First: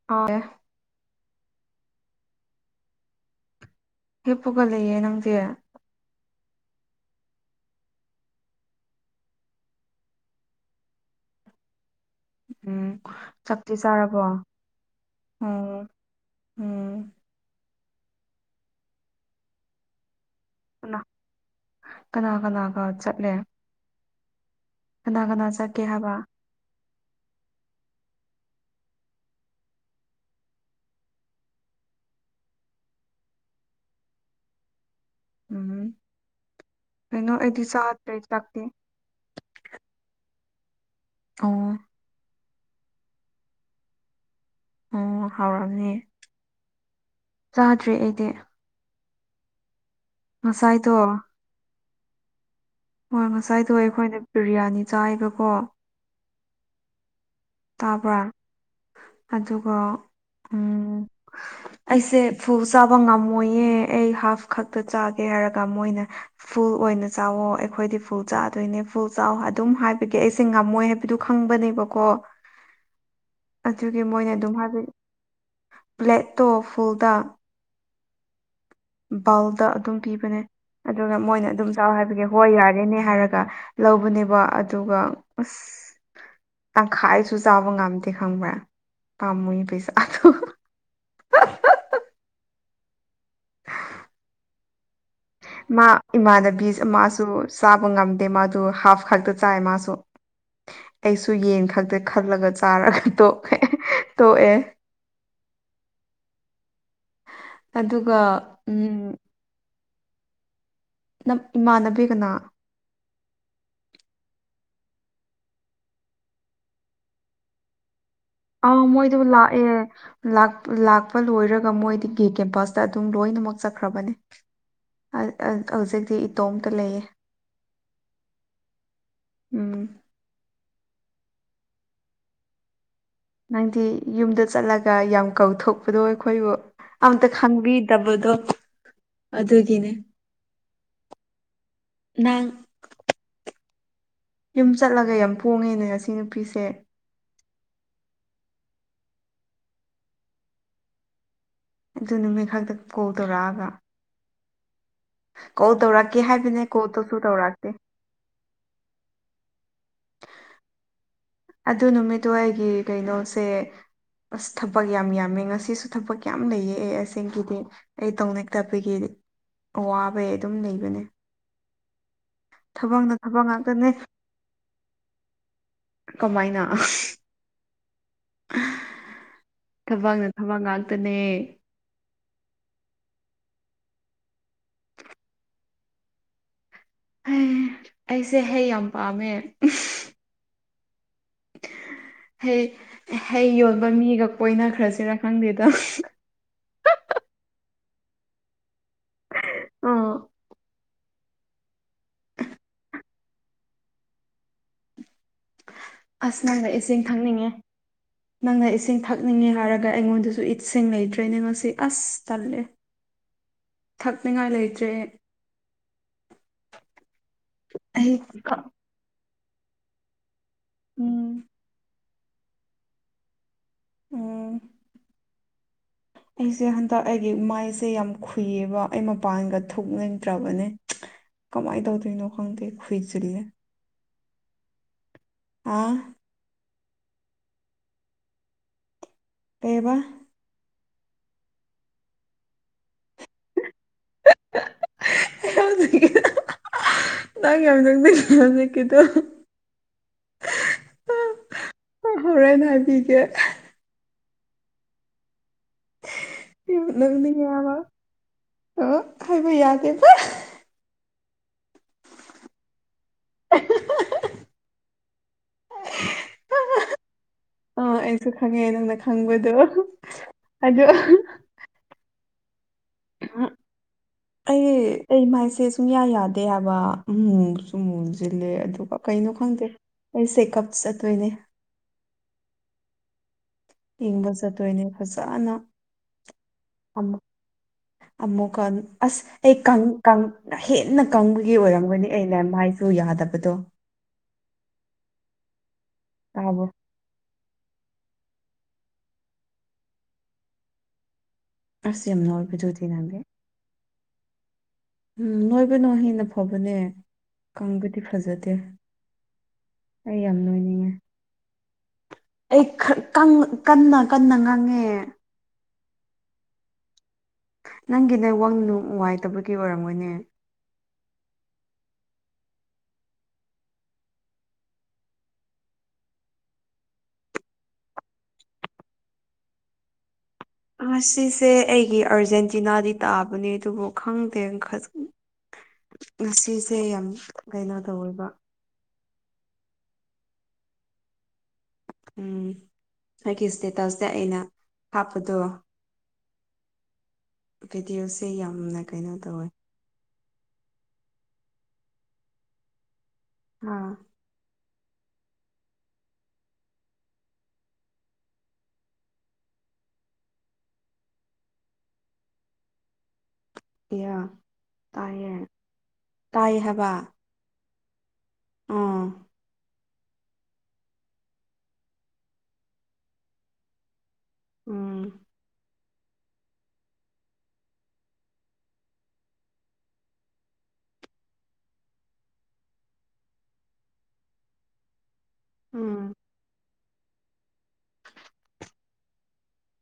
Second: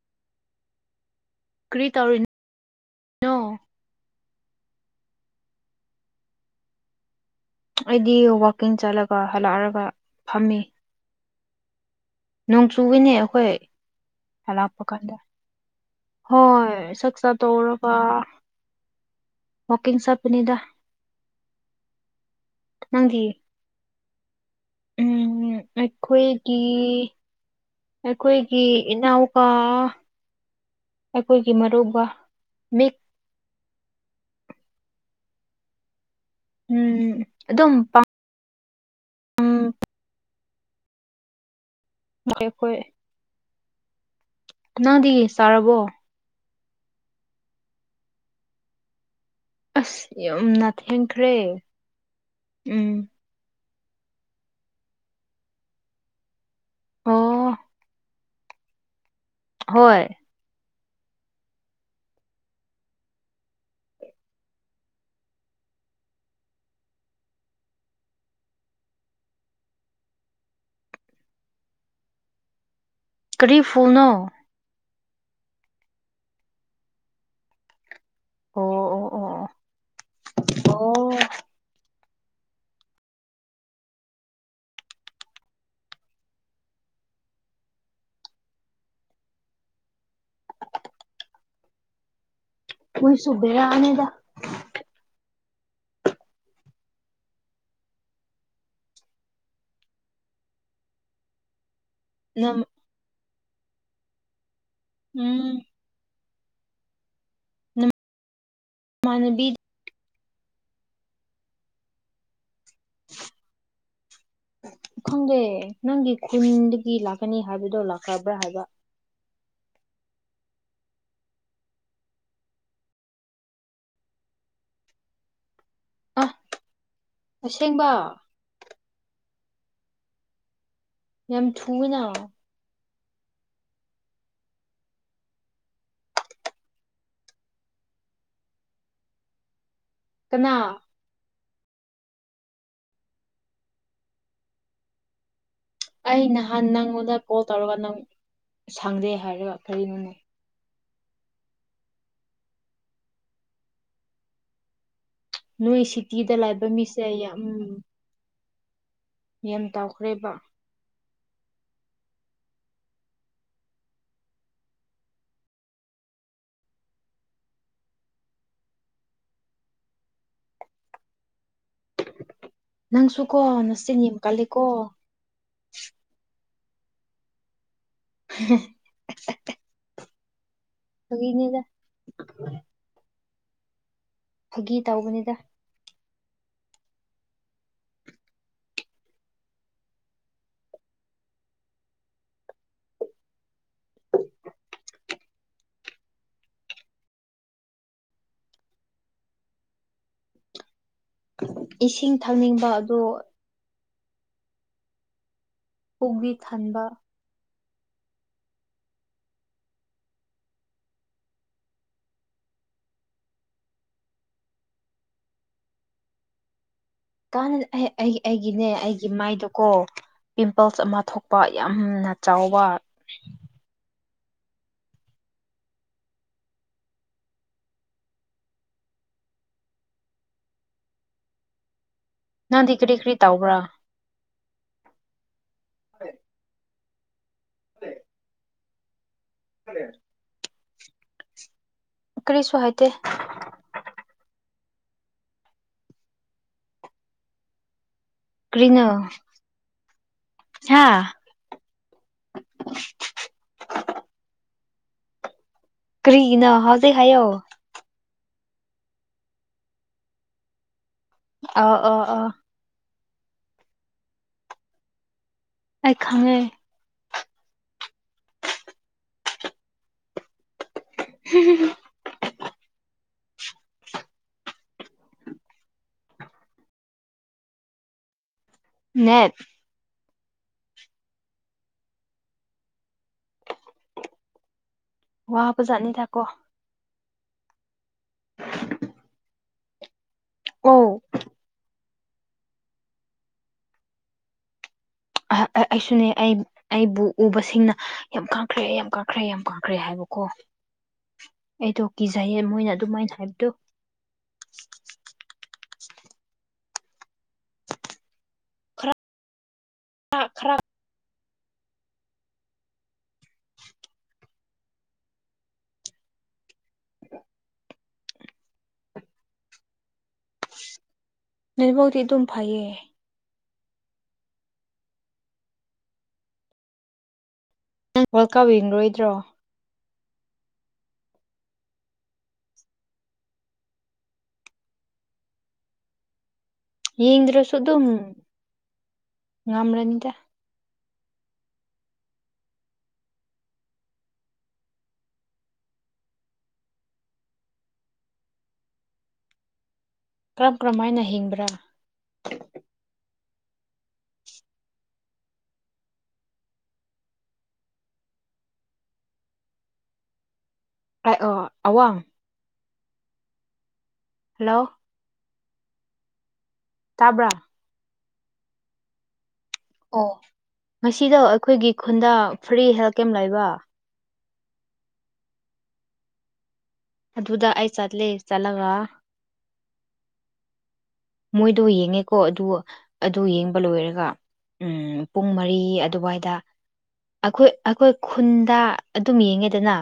[unintelligible] ꯀ꯭ꯔꯤ ꯇꯧꯔꯤ ꯅꯣ ꯍꯤꯞꯄꯒ ꯂꯩꯌꯦ ꯅꯪꯗꯤ ꯑꯩꯗꯤ ꯋꯥꯛꯀꯤꯡ ꯆꯠꯂꯒ ꯍꯜꯂꯛꯑꯔꯒ ꯐꯝꯃꯤ ꯅꯣꯡ ꯎꯝ ꯆꯨꯑꯦꯅꯦ ꯑꯈꯣꯏ ꯆꯥꯛꯇꯤ ꯆꯥꯔꯕꯣ ꯍꯂꯛꯄ ꯀꯥꯟꯗ ꯎꯝ ꯍꯣꯏ ꯎꯝ ꯆꯥꯛ ꯆꯥ ꯇꯣꯛꯔꯒ ꯋꯥꯀꯤꯡ ꯆꯠꯄꯅꯤꯗ [unintelligible] ꯀꯅꯥ ꯀꯅꯥꯒ ꯅꯪꯗꯤ ꯆꯠꯂꯦ ꯀꯅꯥ ꯀꯅꯥ ꯆꯠꯀꯦ ꯍꯥꯏꯕ ꯀꯤ ꯑꯩꯈꯣꯏꯒꯤ ꯏꯅꯥꯎꯄꯥ ꯑꯈꯣꯏꯒꯤ ꯃꯔꯨꯞꯀꯥ ꯃꯤ ꯎꯝ ꯎꯝ ꯀꯩꯅꯣ ꯑꯩꯗꯤ ꯆꯥꯗꯔꯤ ꯆꯥꯛꯇꯤ ꯎꯝ ꯑꯣ [unintelligible] ꯈꯣꯏ ꯅꯪꯗꯤ ꯑꯣ ꯆꯥꯔꯕꯣ ꯍꯥꯎꯔꯝꯅꯤ ꯆꯥꯗ꯭ꯔꯤ ꯑꯩꯗꯤ ꯑꯁ ꯌꯥꯝꯅ ꯉꯁꯥꯏꯗꯣ ꯊꯦꯡꯈ꯭ꯔꯦ ꯎꯝ ꯍꯣꯏ ꯉꯁꯥꯏꯗꯣ ꯑꯩꯈꯣꯏꯅ ꯕꯤꯔꯌꯥꯅꯤ ꯆꯥꯏꯕꯀꯣ ꯑꯣ ꯇꯥꯕ꯭ꯔꯥ ꯑꯗꯨꯒ ꯍꯣꯏ ꯎꯝ ꯑꯩꯁꯦ ꯐꯨꯜ ꯆꯥꯕ ꯉꯝꯃꯣꯏꯌꯦ ꯑꯩ ꯍꯥꯐ ꯈꯛꯇ ꯆꯥꯒꯦ ꯍꯥꯏꯔꯒ ꯃꯣꯏꯅ ꯐꯨꯜ ꯑꯣꯏꯅ ꯆꯥꯛꯋꯣ ꯑꯈꯣꯏꯗꯤ ꯐꯨꯜ ꯆꯥꯗꯣꯏꯅꯦ ꯐꯨꯜ ꯆꯥꯎ ꯑꯗꯨꯝ ꯍꯥꯏꯕꯒꯤ ꯑꯩꯁꯦ ꯉꯝꯃꯣꯏ ꯑꯗꯨ ꯈꯪꯕꯅꯦꯕꯀꯣ ꯀꯔꯤ ꯑꯗꯨꯒꯤ ꯐꯨꯅꯣ ꯃꯣꯏꯅ ꯑꯗꯨꯝ ꯍꯥꯏꯕ ꯕꯂꯦꯛꯇꯣ ꯐꯨꯜꯗ ꯑꯣ ꯑꯣ ꯑꯣ ꯕꯥꯎꯜꯗ ꯑꯗꯨꯝ ꯄꯤꯕꯅꯦ ꯑꯣ ꯑꯗꯨꯒ ꯃꯣꯏꯅ ꯑꯗꯨꯝ ꯆꯥꯎ ꯍꯥꯏꯕꯒꯤ ꯍꯣꯏ ꯌꯥꯔꯦꯅꯦ ꯍꯥꯏꯔꯒ ꯂꯧꯕꯅꯦꯕ ꯑꯗꯨꯒ ꯑꯁ ꯇꯪꯈꯥꯏꯁꯨ ꯆꯥꯕ ꯉꯝꯗꯦ ꯈꯪꯕ꯭ꯔꯥ ꯄꯥꯝꯃꯨ ꯄꯩꯁꯥꯗꯨ ꯃꯣꯏꯁꯨ ꯕꯦꯔꯥꯅꯦꯗ ꯃꯥ ꯏꯃꯥꯟꯅꯕꯤ ꯑꯃꯁꯨ ꯆꯥꯕ ꯉꯝꯗꯦ ꯃꯥꯗꯨ ꯍꯥꯐ ꯈꯛꯇ ꯆꯥꯏ ꯃꯥꯁꯨ ꯑꯩꯁꯨ ꯌꯦꯟ ꯈꯛꯇ ꯈꯜꯔꯂꯒ ꯅꯝ ꯆꯥꯔꯒ ꯇꯣꯛꯈ꯭ꯔꯦ ꯇꯣꯛꯑꯦ ꯎꯝ ꯫ ꯑꯗꯨꯒ ꯎꯝ ꯏꯃꯥꯟꯅꯕꯤ ꯅꯞ ꯏꯃꯥꯟꯅꯕꯤ ꯀꯅꯥ [inaudible] ꯈꯪꯗꯦ ꯅꯪꯒꯤ ꯈꯨꯟꯗꯒꯤ ꯂꯥꯛꯀꯅꯤ ꯍꯥꯏꯕꯗꯣ ꯂꯥꯛꯈ꯭ꯔꯥꯕ ꯍꯥꯏꯕ ꯑꯣ ꯃꯣꯏꯗꯨ ꯂꯥꯛꯑꯦ ꯂꯥꯛ ꯂꯥꯛꯄ ꯂꯣꯏꯔꯒ ꯃꯣꯏꯗꯒꯤ ꯀꯦꯝꯄꯁꯇ ꯑꯗꯨꯝ ꯂꯣꯏꯅꯃꯛ ꯆꯠꯈ꯭ꯔꯥꯕꯅꯦ ꯑꯥ ꯑꯥ ꯍꯧꯖꯤꯛꯇꯤ ꯑꯥ ꯏꯇꯣꯝꯇ ꯂꯩꯌꯦ꯫ ꯑꯁꯦꯡꯕ ꯎꯝ꯫ ꯌꯥꯝ ꯊꯨꯑꯦꯅꯥ ꯅꯪꯗꯤ ꯌꯨꯝꯗ ꯆꯠꯂꯒ ꯌꯥꯝ ꯀꯧꯊꯣꯛꯄꯗꯣ ꯑꯩꯈꯣꯏꯕꯨ ꯑꯝꯇ ꯈꯪꯕꯤꯗꯕꯗꯣ ꯑꯗꯨꯒꯤꯅꯦ ꯀꯅꯥ ꯅꯪ ꯌꯨꯝ ꯆꯠꯂꯒ ꯌꯥꯝ ꯄꯣꯡꯉꯦꯅꯦ ꯉꯁꯤ ꯑꯩ ꯅꯨꯄꯤꯁꯦ ꯅꯍꯥꯟ ꯅꯪꯉꯣꯟꯗ ꯀꯣꯜ ꯇꯧꯔꯒ ꯅꯪ ꯁꯪꯗꯦ ꯍꯥꯏꯔꯒ ꯀꯔꯤꯅꯣꯅꯦ ꯑꯗꯨ ꯅꯨꯃꯤꯠ ꯈꯛꯇ ꯀꯣꯜ ꯇꯧꯔꯛꯑꯒ ꯀꯣꯜ ꯅꯣꯏ ꯇꯧꯔꯛꯀꯦ ꯁꯤꯇꯤꯗ ꯍꯥꯏꯕꯅꯦ ꯂꯩꯕ ꯃꯤꯁꯦ ꯀꯣꯜꯗꯨꯁꯨ ꯌꯥꯝ ꯇꯧꯔꯛꯇꯦ ꯌꯦꯟ ꯇꯧꯈ꯭ꯔꯦꯕ ꯑꯗꯨ ꯅꯨꯃꯤꯠꯇꯣ ꯑꯩꯒꯤ ꯀꯩꯅꯣꯁꯦ ꯑꯁ ꯊꯕꯛ ꯌꯥꯝ ꯌꯥꯝꯃꯦ ꯉꯁꯤꯁꯨ ꯊꯕꯛ ꯌꯥꯝ ꯂꯩꯌꯦ ꯑꯩ ꯑꯁꯦꯡꯒꯤꯗꯤ ꯑꯩ ꯇꯧꯅꯤꯡꯇꯕꯒꯤꯗꯤ ꯑꯋꯥꯕꯩ ꯑꯗꯨꯝ ꯂꯩꯕꯅꯦ ꯊꯕꯛꯅ ꯅꯪꯁꯨꯀꯣ ꯊꯕꯛ ꯉꯥꯛꯇꯅꯦ ꯅꯆꯤꯟ ꯌꯥꯝ ꯀꯜꯂꯤꯀꯣ ꯀꯃꯥꯏꯅ [inaudible] ꯊꯕꯛꯅ ꯊꯕꯛ ꯉꯥꯟ ꯐꯥꯒꯤꯅꯤꯗ ꯐꯥꯒꯤ ꯇꯧꯕꯅꯤꯗ ꯍꯩ ꯑꯩꯁꯦ ꯍꯩ ꯌꯥꯝ ꯄꯥꯝꯃꯦ ꯍꯩ ꯍꯩ ꯌꯣꯟꯕ ꯃꯤꯒꯥ ꯀꯣꯏꯅ ꯒꯔꯁꯤꯔꯥ ꯈꯪꯗꯦꯗ ꯑꯣ ꯏꯁꯤꯡ ꯊꯛꯅꯤꯡꯕ ꯑꯗꯣ ꯄꯨꯛꯗꯤ ꯑꯁ ꯅꯪꯒ ꯊꯟꯕ ꯏꯁꯤꯡ ꯊꯛꯅꯤꯡꯉꯦ ꯅꯪꯅ ꯏꯁꯤꯡ ꯊꯛꯅꯤꯡꯉꯦ ꯍꯥꯏꯔꯒ ꯑꯩꯉꯣꯟꯗꯁꯨ ꯏꯠꯁꯤꯡ ꯂꯩꯇ꯭ꯔꯦꯅꯦ ꯉꯁꯤ ꯑꯁ ꯇꯜꯂꯦ ꯊꯛꯅꯤꯡꯉꯥꯏ ꯂꯩꯇ꯭ꯔꯦ꯫ ꯗꯅꯗꯤ ꯑꯦ ꯑꯩ ꯑꯩꯒꯤ ꯑꯩꯒꯤꯅꯦ ꯑꯩꯒꯤ ꯃꯥꯏꯗꯀꯣ ꯄꯤꯝꯄꯜꯁ ꯑꯃ ꯎꯝ ꯊꯣꯛꯄ ꯌꯥꯝꯅ ꯆꯥꯎꯕ ꯎꯝ꯫ ꯑꯩꯁꯦ ꯍꯟꯗꯛ ꯑꯩꯒꯤ ꯃꯥꯏꯁꯦ ꯌꯥꯝ ꯈꯨꯨꯏꯌꯦꯕ ꯑꯩ ꯃꯄꯥꯟꯒ ꯊꯣꯛꯅꯤꯡꯗ꯭ꯔꯥꯕꯅꯦ ꯀꯃꯥꯏ ꯇꯧꯗꯣꯏꯅꯣ ꯅꯪꯗꯤ ꯀꯔꯤ ꯀꯔꯤ ꯇꯧꯕ꯭ꯔꯥ ꯑꯣ [inaudible] ꯀꯩꯕ [unintelligible] ꯀꯔꯤꯁꯨ ꯍꯥꯏꯇꯦ [unintelligible] ꯅꯪ ꯌꯥꯝ [unintelligible] ꯀꯔꯤꯅꯣ ꯅꯨꯃꯤꯠꯀꯤꯗꯣ ꯍꯥ ꯑꯥ ꯍꯣꯔꯦꯟ ꯍꯥꯏꯕꯤꯒꯦ ꯀꯔꯤꯒꯤꯅꯣ ꯌꯥꯝ ꯍꯧꯖꯤꯛ ꯍꯥꯏꯌꯣ ꯅꯣꯛꯅꯤꯡꯉꯦ ꯍꯥꯏꯕ ꯑꯥ ꯍꯥꯏꯕ ꯌꯥꯗꯦꯗ ꯑꯧ ꯑꯧ ꯑꯧ ꯑꯩ ꯈꯪꯉꯦ ꯑꯥ ꯑꯩꯁꯨ ꯈꯪꯉꯦ ꯅꯪꯅ ꯈꯪꯕꯗꯣ ꯑꯗꯣ [unintelligible] [inaudible] ꯑꯩ ꯑꯩ ꯃꯥꯏꯁꯦ ꯁꯨꯡꯌꯥ ꯌꯥꯗꯦ ꯍꯥꯏꯕ ꯎꯝ ꯃꯨꯁꯨ ꯃꯨꯁꯤꯜꯂꯦ ꯑꯗꯨꯒ ꯀꯩꯅꯣ ꯅꯦꯠ ꯈꯪꯗꯦ ꯑꯩ ꯆꯦ ꯀꯞꯆꯗꯣꯏꯅꯦ ꯆꯤꯡꯗ ꯆꯠꯇꯣꯏꯅꯦ ꯐꯖꯅ ꯋꯥꯕꯖꯥꯠꯅꯤꯗꯀꯣ ꯑꯃꯨꯛ ꯑꯃꯨꯛꯀ ꯑꯁ ꯑꯩ ꯀꯪ ꯀꯪ ꯑꯣ ꯍꯦꯟꯅ ꯀꯪꯕꯒꯤ ꯑꯣꯏꯔꯝꯒꯅꯤ ꯑꯩꯅ ꯃꯥꯏꯗꯣ ꯌꯥꯗꯕꯗꯣ ꯑꯩꯁꯨꯅꯦ ꯑꯩ ꯇꯥꯕ꯭ꯔꯣ ꯑꯩꯕꯨ ꯎꯕꯁꯤꯡꯅ ꯌꯥꯝ ꯀꯪꯈ꯭ꯔꯦ ꯌꯥꯝ ꯀꯪꯈ꯭ꯔꯦ ꯌꯥꯝ ꯀꯪꯈ꯭ꯔꯦ ꯍꯥꯏꯕꯀꯣ ꯑꯩꯗꯣ ꯑꯁ ꯌꯥꯝ ꯀꯤꯖꯩꯌꯦ ꯃꯣꯏꯅ ꯅꯣꯏꯕꯗꯨꯗꯤ ꯑꯗꯨꯃꯥꯏꯅ ꯅꯪꯗꯤ ꯍꯥꯏꯕꯗꯣ ꯎꯝ ꯅꯣꯏꯕꯅ ꯍꯦꯟꯅ ꯐꯕꯅꯦ ꯀꯪꯒꯗꯤ ꯐꯖꯗꯦ ꯑꯩ ꯌꯥꯝ ꯅꯣꯏꯅꯤꯡꯉꯦ ꯑꯩ ꯀꯠ ꯀꯪꯅ ꯀꯟꯅ ꯀꯟꯅ ꯉꯥꯡꯉꯦ ꯅꯪꯒꯤ ꯅꯦꯠꯋꯥꯡ ꯅꯨꯉꯥꯏꯇꯕꯒꯤ ꯑꯣꯏꯔꯝꯃꯒꯅꯤ ꯅꯦꯠꯋꯥꯛꯇꯤ ꯑꯗꯨꯝ ꯐꯩꯌꯦ ꯅꯪ ꯋꯥꯔꯜ ꯀꯞ ꯌꯦꯡꯂꯣꯏꯗ꯭ꯔꯣ ꯉꯁꯤꯁꯦ ꯑꯩꯒꯤ ꯑꯥꯔꯖꯦꯟꯇꯤꯅꯥꯗꯤ ꯇꯥꯕꯅꯦ ꯑꯗꯨꯕꯨ ꯈꯪꯗꯦ ꯉꯁꯤꯁꯦ ꯌꯥꯝ ꯌꯦꯡꯗ꯭ꯔꯁꯨ ꯀꯩꯅꯣ ꯑꯗꯨꯝ ꯇꯧꯋꯦꯕ ꯉꯝꯔꯅꯤꯗ ꯎꯝ ꯑꯩꯒꯤ ꯁꯇꯦꯇꯁ ꯁꯦ ꯑꯩꯅ ꯍꯥꯞꯄꯗꯨ ꯚꯤꯗꯤꯑꯣꯁꯦ ꯌꯥꯝꯅ ꯀꯩꯅꯣ ꯇꯧꯋꯦ ꯀꯔꯝ ꯀꯔꯝ ꯍꯥꯏꯅ ꯍꯤꯡꯕ꯭ꯔꯥ ꯍꯥ ꯍꯥꯏꯑꯣ ꯑꯋꯥꯡ ꯀꯌꯥ ꯍꯜꯂꯣ ꯇꯥꯏꯌꯦ ꯇꯥꯏ ꯍꯥꯏ ꯇꯥꯕ꯭ꯔꯥ ꯑꯣ ꯑꯣ ꯉꯁꯤꯗꯣ ꯑꯈꯣꯏꯒꯤ ꯈꯨꯟꯗ ꯐ꯭ꯔꯤ ꯍꯦꯜꯠ ꯀꯦꯝ ꯂꯩꯕ ꯎꯝ ꯑꯗꯨꯗ ꯑꯩ ꯆꯠꯂꯦ ꯆꯠꯂꯒ ꯃꯣꯏꯗꯣ ꯌꯦꯡꯉꯦꯀꯣ ꯑꯗꯨ ꯑꯗꯨ ꯌꯦꯡꯕ ꯂꯣꯏꯔꯒ ꯎꯝ ꯄꯨꯡ ꯃꯔꯤ ꯎꯝ ꯑꯗꯨꯋꯥꯏꯗ ꯑꯈꯣꯏ ꯑꯈꯣꯏ ꯈꯨꯟꯗ ꯑꯗꯨꯝ ꯌꯦꯡꯉꯦꯗꯅ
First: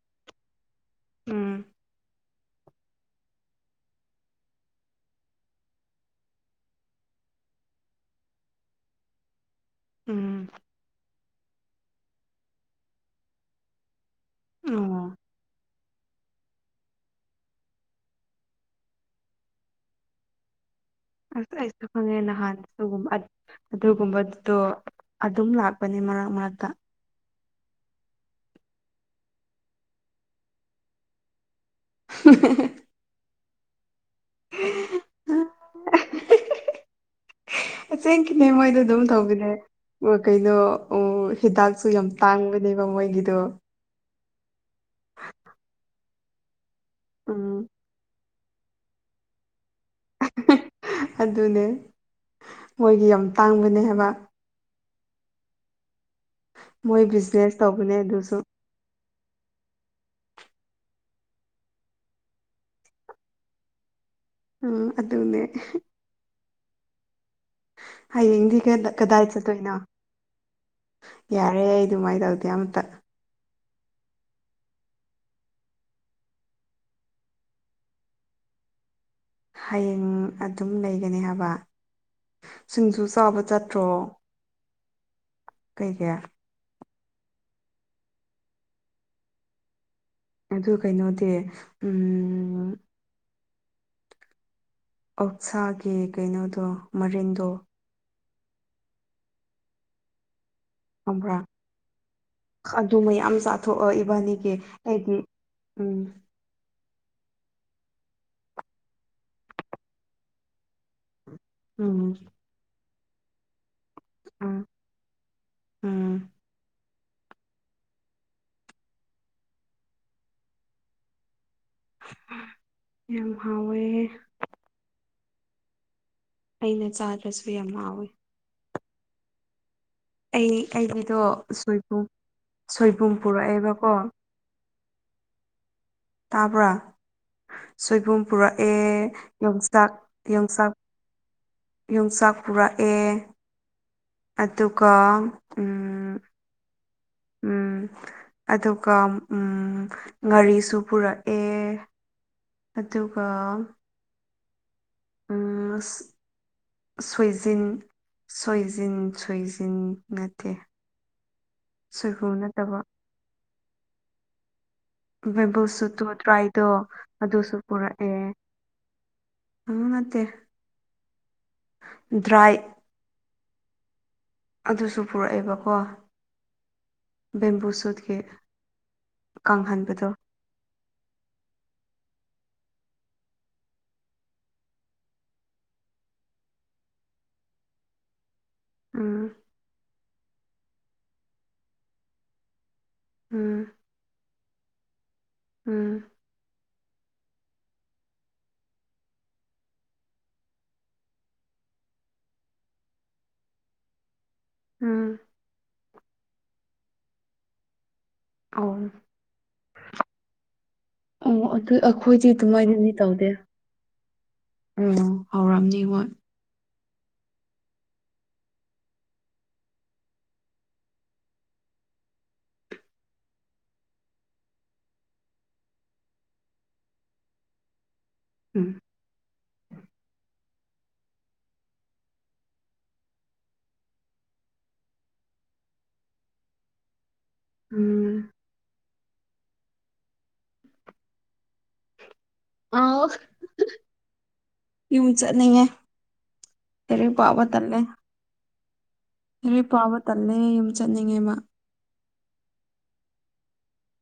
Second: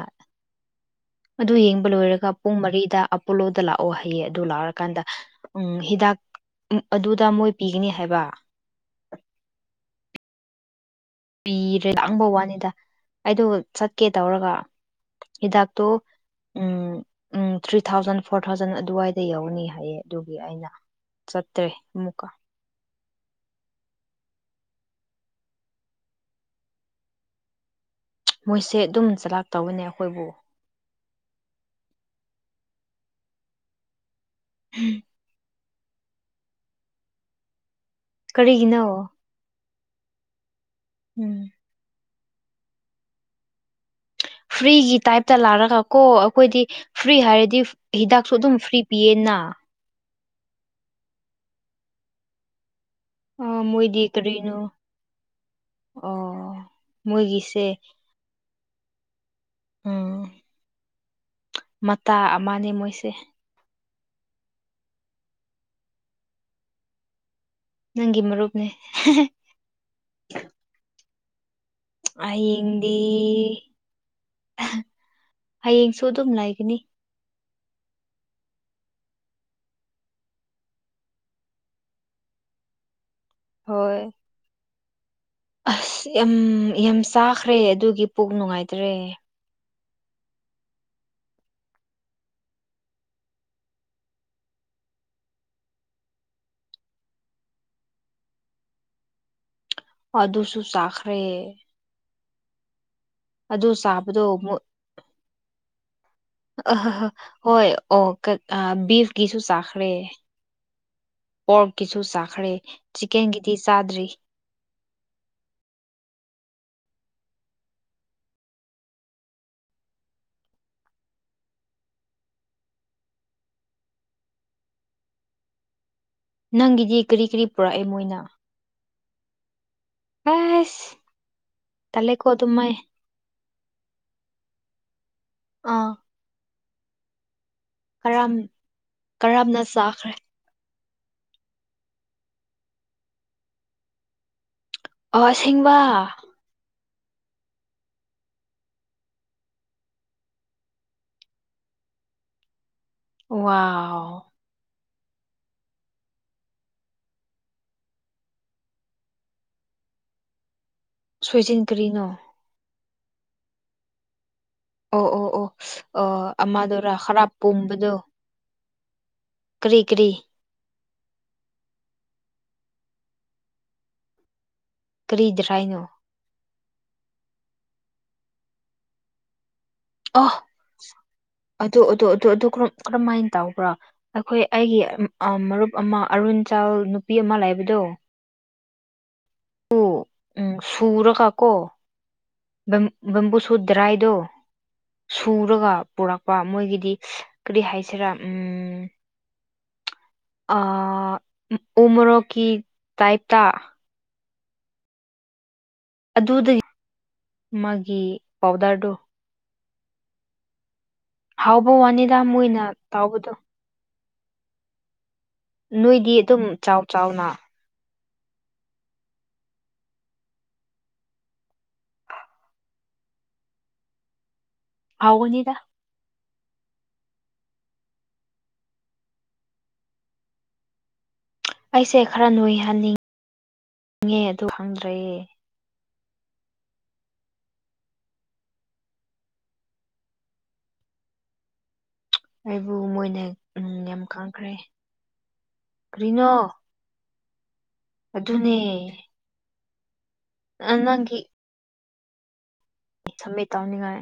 ꯑꯗꯨ ꯎꯝ ꯌꯦꯡꯕ ꯂꯣꯏꯔꯒ ꯄꯨꯡ ꯃꯔꯤꯗ ꯑꯦꯄꯣꯂꯣꯗ ꯂꯥꯛꯑꯣ ꯍꯥꯏꯌꯦ ꯑꯗꯨ ꯂꯥꯛꯔꯀꯥꯟꯗ ꯎꯝ ꯍꯤꯗꯥꯛ ꯎꯝ ꯑꯗꯨꯗ ꯃꯣꯏ ꯄꯤꯒꯅꯤ ꯍꯥꯏꯕ ꯎꯝ ꯄꯤꯔꯦ ꯂꯥꯡꯕ ꯋꯥꯅꯤꯗ ꯑꯩꯗꯣ ꯆꯠꯀꯦ ꯇꯧꯔꯒ ꯑꯣ ꯍꯤꯗꯥꯛꯇꯣ ꯎꯝ ꯎꯝ ꯊ꯭ꯔꯤ ꯊꯥꯎꯖꯟ ꯐꯣꯔ ꯊꯥꯎꯖꯟ ꯑꯗꯨꯋꯥꯏꯗ ꯌꯧꯅꯤ ꯍꯥꯏꯌꯦ ꯑꯗꯨꯒꯤ ꯑꯩꯅ ꯑꯁ ꯆꯠꯇ꯭ꯔꯦ ꯑꯩꯁꯨ ꯈꯪꯉꯦ ꯑꯃꯨꯛꯀ ꯅꯍꯥꯟ ꯑꯗꯨꯒꯨꯝꯕ ꯑꯗꯨꯒꯨꯝꯕꯗꯣ ꯑꯗꯨꯝ ꯂꯥꯛꯄꯅꯤ ꯃꯔꯛ ꯃꯔꯛꯇ ꯃꯣꯏꯁꯦ ꯑꯗꯨꯝ ꯆꯂꯥꯛꯇꯧꯕꯅꯦ ꯑꯩꯈꯣꯏꯕꯨ [inaudible] [inaudible] ꯑꯁꯦꯡꯀꯤꯅꯦ ꯃꯣꯏꯗꯣ ꯀꯔꯤꯒꯤꯅꯣ ꯑꯗꯨꯝ ꯇꯧꯕꯅꯦ ꯀꯩꯅꯣ ꯑꯣ ꯎꯝ ꯍꯤꯗꯥꯛꯁꯨ ꯌꯥꯝ ꯇꯥꯡꯕꯅꯦꯕ ꯃꯣꯏꯒꯤꯗꯣ ꯐ꯭ꯔꯤꯒꯤ ꯇꯥꯏꯞꯇ ꯂꯥꯛꯔꯒ ꯀꯣ ꯑꯈꯣꯏꯗꯤ ꯐ꯭ꯔꯤ ꯎꯝ ꯍꯥꯏꯔꯗꯤ ꯍꯤꯗꯥꯛꯁꯨ ꯑꯗꯨꯝ ꯐ꯭ꯔꯤ ꯄꯤꯌꯦꯅ ꯑꯗꯨꯅꯦ ꯃꯣꯏꯒꯤ ꯌꯥꯝ ꯑꯥ ꯇꯥꯡꯕꯅꯦ ꯃꯣꯏꯗꯤ ꯍꯥꯏꯕ ꯀꯔꯤꯅꯣ ꯑꯣ ꯃꯣꯏ ꯕꯤꯖꯤꯅꯦꯁ ꯃꯣꯏꯒꯤꯁꯦ ꯇꯧꯕꯅꯦ ꯑꯗꯨꯁꯨ ꯎꯝ ꯃꯇꯥ ꯑꯃꯅꯤ ꯃꯣꯏꯁꯦ ꯎꯝ ꯑꯗꯨꯅꯦ ꯅꯪꯒꯤ ꯍꯌꯦꯡꯗꯤ ꯃꯔꯨꯞꯅꯦ ꯀꯗꯥꯏ ꯆꯠꯇꯣꯏꯅꯣ ꯌꯥꯔꯦ ꯑꯩꯗꯤ ꯍꯌꯦꯡꯗꯤ ꯍꯌꯦꯡꯁꯨ ꯑꯗꯨꯝ ꯂꯩꯒꯅꯤ ꯍꯌꯦꯡ ꯑꯗꯨꯝ ꯂꯩꯒꯅꯤ ꯍꯥꯏꯕ ꯁꯤꯡꯖꯨ ꯆꯥꯕ ꯆꯠꯇ꯭ꯔꯣ ꯍꯣꯏ ꯑꯁ ꯀꯩꯀꯩ ꯌꯥꯝ ꯌꯥꯝ ꯆꯥꯈ꯭ꯔꯦ ꯑꯗꯨꯒꯤ ꯄꯨꯛ ꯅꯨꯡꯉꯥꯏꯇ꯭ꯔꯦ ꯑꯗꯨ ꯀꯩꯅꯣꯗꯤ ꯎꯝ ꯑꯣꯛꯁꯥꯒꯤ ꯀꯩꯅꯣꯗꯣ ꯃꯔꯤꯟꯗꯣ ꯑꯗꯨꯁꯨ ꯆꯥ ꯈꯪꯕ꯭ꯔ ꯑꯗꯨ ꯃꯌꯥꯝ ꯑꯗꯨ ꯆꯥꯊꯣꯛꯑꯣ ꯆꯥꯕꯗꯣ ꯏꯕꯥꯅꯤꯒꯤ ꯃꯨ ꯑꯩꯒꯤ ꯎꯝ ꯑꯍꯥꯍꯥ ꯍꯣꯏ ꯑꯣ ꯑꯥ ꯕꯤꯐꯀꯤꯁꯨ ꯆꯥꯈ꯭ꯔꯦ [inaudible] ꯄꯣꯔꯛꯀꯤꯁꯨ ꯎꯝ ꯆꯥꯈ꯭ꯔꯦ ꯆꯤꯛꯀꯦꯟꯒꯤꯗꯤ ꯆꯥꯗ꯭ꯔꯤ ꯎꯝ ꯎꯝ ꯌꯥꯝ ꯍꯥꯎꯋꯦ ꯑꯩꯅ ꯅꯪꯒꯤꯗꯤ ꯀꯔꯤ ꯀꯔꯤ ꯆꯥꯗ꯭ꯔꯁꯨ ꯌꯥꯝ ꯄꯨꯔꯛꯑꯦ ꯍꯥꯎꯋꯦ ꯃꯣꯏꯅ ꯑꯩ ꯑꯁ ꯑꯩꯒꯤꯗꯣ ꯁꯣꯏꯕꯨꯝ ꯇꯜꯂꯦꯀꯣ ꯑꯗꯨꯃꯥꯏ ꯁꯣꯏꯕꯨꯝ ꯄꯨꯔꯛꯑꯦꯕꯀꯣ ꯑꯥ ꯇꯥꯕ꯭ꯔꯥ ꯁꯣꯏꯕꯨꯝ ꯀꯔꯝ ꯄꯨꯔꯛꯑꯦ ꯀꯔꯝꯅ ꯌꯣꯡꯆꯥꯛ ꯆꯥꯈ꯭ꯔꯦ ꯌꯣꯡꯆꯥꯛ ꯌꯣꯡꯆꯥꯛ ꯄꯨꯔꯛꯑꯦ ꯑꯗꯨꯒ ꯏꯡꯕꯥ ꯎꯝ ꯎꯝ ꯑꯗꯨꯒ ꯎꯝ ꯉꯥꯔꯤꯁꯨ ꯄꯨꯔꯛꯑꯦ ꯑꯗꯨꯒ ꯋꯥꯎ ꯎꯝ ꯑꯁ ꯁꯣꯏꯖꯤꯟ ꯁꯣꯏꯖꯤꯟ ꯁꯣꯏꯖꯤꯟ ꯅꯠꯇꯦ ꯁꯣꯏꯖꯤꯟ ꯀꯔꯤꯅꯣ ꯁꯣꯏꯕꯨꯝ ꯅꯠꯇꯕ ꯑꯣ ꯑꯣ ꯑꯣ ꯕꯦꯝꯕꯨ ꯁꯨꯠꯇꯨ ꯑꯣ ꯇ꯭ꯔꯥꯏꯗꯣ ꯑꯃꯗꯨꯔ ꯈꯔ ꯑꯗꯨꯁꯨ ꯄꯨꯝꯕꯗꯣ ꯄꯨꯔꯛꯑꯦ ꯀꯔꯤ ꯎꯝ ꯀꯔꯤ ꯅꯠꯇꯦ ꯗ꯭ꯔꯥꯏ ꯑꯗꯨꯁꯨ ꯀꯔꯤ ꯄꯨꯔꯛꯑꯦꯕꯀꯣ ꯗ꯭ꯔꯥꯏꯅꯣ ꯕꯦꯝꯕꯨ ꯁꯨꯠꯀꯤ ꯀꯡꯍꯟꯕꯗꯣ ꯑꯣ ꯑꯗꯨ ꯑꯗꯨ ꯑꯗꯨ ꯀꯔꯝ ꯀꯔꯝꯃꯥꯏꯟ ꯇꯧꯕ꯭ꯔꯥ ꯑꯈꯣꯏ ꯑꯩꯒꯤ ꯃꯔꯨꯞ ꯑꯃ ꯑꯔꯨꯟ ꯆꯜ ꯅꯨꯄꯤ ꯑꯃ ꯂꯩꯕꯗꯣ ꯎꯝ ꯎ ꯎꯝ ꯁꯨꯔꯒꯀꯣ ꯕꯝ ꯕꯦꯝꯕꯨꯁꯨꯠ ꯎꯝ ꯗ꯭ꯔꯥꯏꯗꯣ ꯁꯨꯔꯒ ꯎꯝ ꯄꯨꯔꯛ ꯄꯥ ꯃꯣꯏꯒꯤꯗꯤ ꯀꯔꯤ ꯍꯥꯏꯁꯤꯔꯥ ꯎꯝ ꯑꯥ ꯎꯃꯣꯔꯣꯛꯀꯤ ꯇꯥꯏꯞꯇꯥ ꯎꯝ ꯑꯗꯨꯗꯒꯤ ꯃꯥꯒꯤ ꯑꯧ ꯄꯥꯎꯗꯔꯗꯨ ꯑꯣ ꯍꯥꯎꯕ ꯑꯗꯨ ꯋꯥꯅꯤꯗ ꯑꯩꯈꯣꯏꯗꯤ ꯃꯣꯏꯅ ꯑꯗꯨꯃꯥꯏꯅꯗꯤ ꯇꯧꯗꯦ ꯇꯥꯎꯕꯗꯨ ꯎꯝ ꯍꯧꯔꯛ ꯅꯣꯏꯗꯤ ꯑꯗꯨꯝ ꯆꯥꯎ ꯆꯥꯎꯅ ꯍꯥꯎꯕꯅꯤꯗ ꯎꯝ ꯑꯩꯁꯦ ꯈꯔ ꯅꯣꯏꯍꯟꯅꯤꯡ ꯉꯦ ꯑꯗꯨ ꯈꯪꯗ꯭ꯔꯦ ꯎꯝ ꯑꯩꯕꯨ ꯑꯥꯎ ꯃꯣꯏꯅ ꯌꯥꯝ ꯈꯪꯈ꯭ꯔꯦ ꯌꯨꯝ ꯆꯠꯅꯤꯡꯉꯦ ꯀꯔꯤꯅꯣ ꯂꯥꯏꯔꯤꯛ ꯄꯥꯕ ꯇꯟꯂꯦ ꯑꯗꯨꯅꯦ ꯂꯩꯔꯤꯛ ꯄꯥꯕ ꯇꯟꯕꯒꯤ ꯌꯨꯝ ꯑ ꯅꯪꯒꯤ ꯆꯠꯅꯤꯡꯉꯦ ꯃꯥ ꯁꯃꯤꯠ ꯇꯧꯅꯤꯉꯥꯏ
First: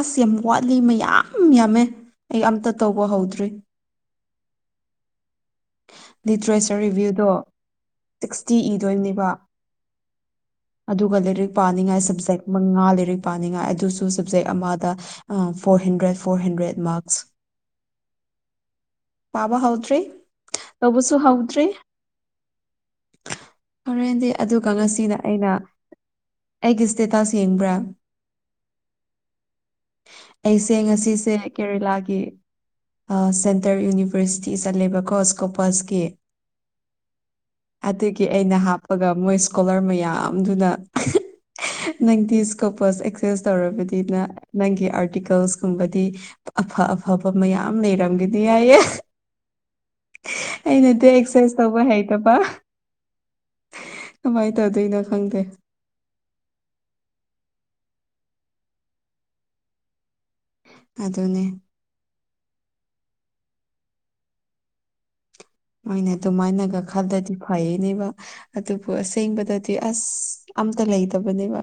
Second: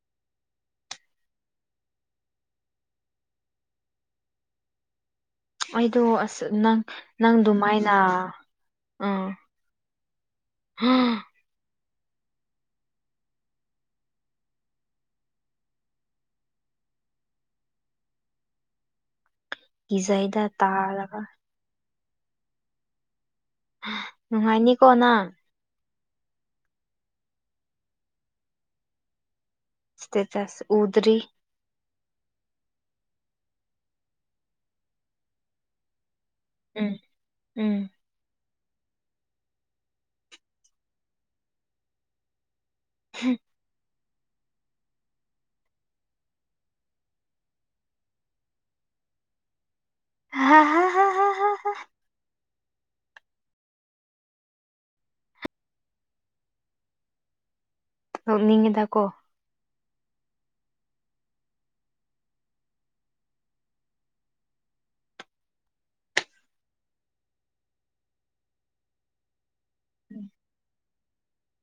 ꯑꯁ ꯌꯥꯝ ꯋꯥꯠꯂꯤ ꯃꯌꯥꯝ ꯌꯥꯝꯃꯦ ꯑꯩ ꯑꯝꯇ ꯇꯧꯕ ꯍꯧꯗ꯭ꯔꯤ ꯑꯩꯗꯣ ꯑꯁ ꯂꯤꯇꯔꯦꯆꯔ ꯅꯪ ꯔꯤꯚ꯭ꯌꯨꯗꯣ ꯅꯪ ꯑꯗꯨꯃꯥꯏꯅ ꯁꯤꯛꯁꯇꯤ ꯏꯗꯣꯏꯅꯦꯕ ꯑꯥ ꯑꯗꯨꯒ ꯂꯥꯏꯔꯤꯛ ꯄꯥꯅꯤꯡꯉꯥꯏ ꯁꯕꯖꯦꯛ ꯃꯉꯥ ꯂꯥꯏꯔꯤꯛ ꯄꯥꯅꯤꯉꯥꯏ ꯑꯗꯨꯁꯨ ꯁꯕꯖꯦꯛ ꯑꯃꯗ ꯑ four hundred four hundred marks ꯄꯥꯕ ꯍꯧꯗ꯭ꯔꯤ ꯀꯤꯖꯩꯗ ꯂꯧꯕꯁꯨ ꯇꯥꯔꯒ ꯍꯧꯗ꯭ꯔꯤ ꯍꯣꯔꯦꯟꯗꯤ ꯑꯗꯨꯒ ꯅꯨꯡꯉꯥꯏꯅꯤꯀꯣ ꯉꯁꯤꯅ ꯅꯪ ꯑꯩꯅ ꯑꯩꯒꯤ ꯏꯁꯇꯦꯇꯁ ꯌꯦꯡꯕ꯭ꯔꯥ ꯏꯁꯇꯦꯇꯁ ꯑꯩꯁꯦ ꯎꯗ꯭ꯔꯤ ꯉꯁꯤꯁꯦ ꯀꯦꯔꯦꯂꯥꯒꯤ ꯑꯥ ꯁꯦꯟ ꯏꯟꯇꯔ ꯌꯨꯅꯤꯚꯔꯁꯤꯇꯤ ꯆꯠꯂꯦꯕꯀꯣ ꯏꯁ ꯀꯣꯄꯁꯀꯤ ꯎꯝ ꯎꯝ ꯑꯗꯨꯒꯤ ꯑꯩꯅ ꯍꯥꯞꯄꯒ ꯃꯣꯏ ꯏꯁ꯭ꯀꯣꯂꯔ ꯃꯌꯥꯝꯗꯨꯅ ꯅꯪꯗꯤ ꯁꯀꯣꯄꯁ ꯑꯦꯛꯁꯦꯁ ꯇꯧꯔꯕꯗꯤ ꯃꯤꯅ ꯅꯪꯒꯤ ꯑꯥꯔꯇꯤꯀꯜꯁꯀꯨꯝꯕꯗꯤ ꯑꯐ ꯑꯐꯕ ꯃꯌꯥꯝ ꯂꯩꯔꯝꯒ ꯌꯥꯏꯌꯦ ꯑꯩꯅꯗꯤ ꯑꯦꯛꯆꯦꯟꯁ ꯇꯧꯕ ꯍꯩꯇꯕ ꯀꯃꯥꯏꯟ ꯇꯧꯗꯣꯏꯅꯣ ꯈꯪꯗꯦ ꯅꯣꯛꯅꯤꯡꯉꯤꯗ ꯀꯣ ꯑꯗꯨꯅꯦ ꯍꯣꯏꯅꯦ ꯑꯗꯨꯃꯥꯏꯅꯒ ꯈꯜꯂꯗꯤ ꯐꯩꯌꯦꯅꯦꯕ ꯑꯗꯨꯕꯨ ꯑꯁꯦꯡꯕꯗ ꯗꯤ ꯑꯁ ꯑꯝꯇ ꯂꯩꯇꯕꯅꯦꯕ